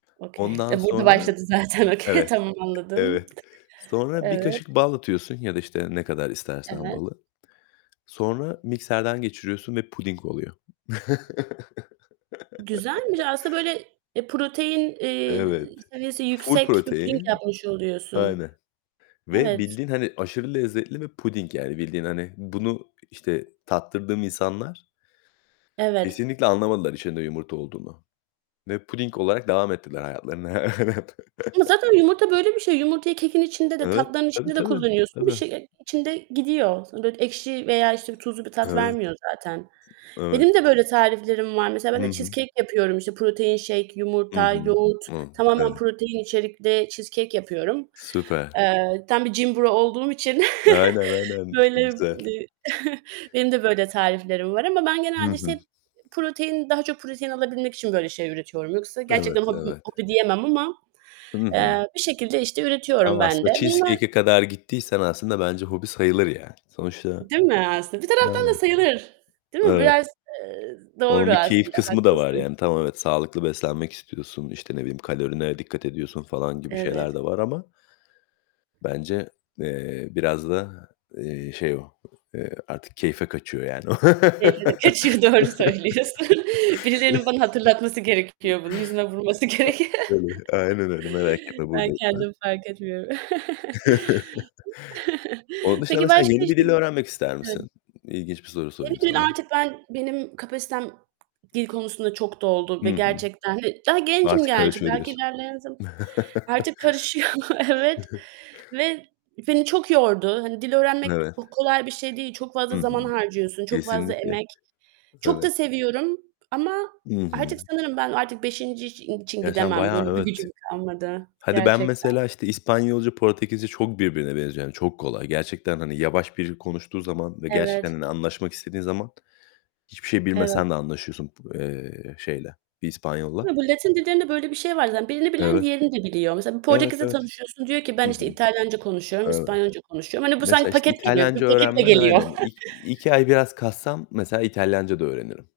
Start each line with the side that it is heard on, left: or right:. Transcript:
right: Okay,
left: Ondan
right: de burda
left: sonra,
right: başladı zaten
left: b
right: okey.
left: evet,
right: Tamam anladım.
left: evet. Sonra 1
right: Evet.
left: kaşık bal atıyorsun ya da, işte, ne kadar istersen
right: Evet.
left: balı. Sonra mikserden geçiriyorsun ve puding oluyor.
right: Güzelmiş. Aslında, böyle, eee, protein, eee,
left: Evet,
right: seviyesi
left: ful
right: yüksek bir puding
left: protein.
right: yapmış oluyorsun.
left: Aynen ve
right: Evet.
left: bildiğin, hani, aşırı lezzetli ve puding yani bildiğin, hani, bunu, işte, tattırdığım insanlar
right: Evet.
left: kesinlikle anlamadılar içinde yumurta olduğunu ve puding olarak devam ettiler hayatlarına. Evet.
right: Ama zaten yumurta böyle bir şey. Yumurtayı kekin içinde de
left: Evet,
right: tatlıların
left: tabii
right: içinde de
left: tabii,
right: kullanıyorsun. Bir
left: tabii.
right: şey, ııı, içinde gidiyor. Sonra da ekşi veya, işte, tuzlu bir tat
left: Evet.
right: vermiyor zaten.
left: Evet.
right: Benim de böyle tariflerim var. Mesela ben
left: Hı
right: de
left: hı.
right: cheesecake yapıyorum. İşte, protein shake
left: Hı
right: yumurta,
left: hı.
right: yoğurt,
left: Hı.
right: tamamen
left: Evet.
right: protein içerikli cheesecake yapıyorum.
left: Süper.
right: Eee, tam bir gym bro olduğum için,
left: Aynen aynen.
right: böyle,
left: Çok
right: ııı,
left: güzel.
right: benim de böyle tariflerim var ama ben
left: Hı
right: genelde,
left: hı.
right: işte, protein, daha çok protein alabilmek için, böyle, şey üretiyorum. Yoksa gerçekten
left: Evet
right: hobim,
left: evet.
right: hobi diyemem ama,
left: Hı hı.
right: eee, bir şekilde, işte, üretiyorum
left: Ama
right: ben de.
left: aslında
right: Bunlar
left: cheesecake'e kadar gittiysen aslında bence hobi sayılır yani sonuçta.
right: Değil mi aslında? Bir taraftan da
left: Aynen.
right: sayılır. Değil mi?
left: Evet.
right: Biraz, eee, doğru
left: Onun bir keyif
right: aslında
left: kısmı da var
right: haklısın.
left: yani. Tamam evet sağlıklı beslenmek istiyorsun, işte, ne bileyim kalorine dikkat ediyorsun falan gibi şeyler
right: Evet.
left: de var ama. Bence, eee, biraz da, eee, şey o, eee, artık keyfe kaçıyor yani.
right: Keyfi de kaçıyor doğru söylüyorsun. Birilerinin bana hatırlatması gerekiyor bunu yüzüme vurması gerekiyor.
left: Öyle, aynen öyle merak etme,
right: Ben
left: buradayım ben.
right: kendim fark etmiyorum.
left: Onun dışında,
right: Peki
left: mesela
right: başka,
left: yeni bir
right: işte
left: dil öğrenmek ister
right: Yani.
left: misin? İlginç bir soru
right: Yeni
left: sorayım
right: gün
left: sana.
right: artık ben, benim kapasitem dil konusunda çok doldu
left: Hı
right: ve
left: hı.
right: gerçekten de Daha gencim
left: Artık
right: gerçi
left: karışıyor
right: belki
left: diyorsun.
right: ilerleyen zaman Artık karışıyor, evet ve beni çok yordu. Hani, dil öğrenmek
left: Evet.
right: h kolay bir şey değil. Çok
left: Hı
right: fazla zaman
left: hı.
right: harcıyorsun. Çok fazla
left: Kesinlikle.
right: emek. Çok da
left: Evet.
right: seviyorum ama
left: Hı hı.
right: artık sanırım ben artık 5. i için
left: Ya, sen
right: gidemem. Böyle
left: bayağı
right: bir
left: evet,
right: gücüm kalmadı
left: hadi ben
right: gerçekten.
left: mesela, işte, İspanyolca, Portekizce çok birbirine benziyor yani çok kolay. Gerçekten, hani, yavaş biri konuştuğu zaman ve gerçekten,
right: Evet.
left: hani, anlaşmak istediğin zaman hiçbir şey
right: Evet.
left: bilmesen de anlaşıyorsun b eee, şeyle bir İspanyol'la.
right: Bu Latin dillerinde böyle bir şey var zaten birini bilen
left: Evet.
right: diğerini de biliyor. Mesela bir
left: Evet,
right: Portekiz'le
left: evet.
right: tanışıyorsun diyor ki
left: Hı
right: ben,
left: hı.
right: işte, İtalyanca konuşuyorum,
left: Evet.
right: İspanyolca konuşuyorum. Hani, bu sanki
left: Mesela, işte,
right: paket gibi. Bir
left: İtalyanca
right: paketle
left: öğrenmen
right: geliyor.
left: aynen ik iki ay biraz kassam mesela İtalyanca da öğrenirim.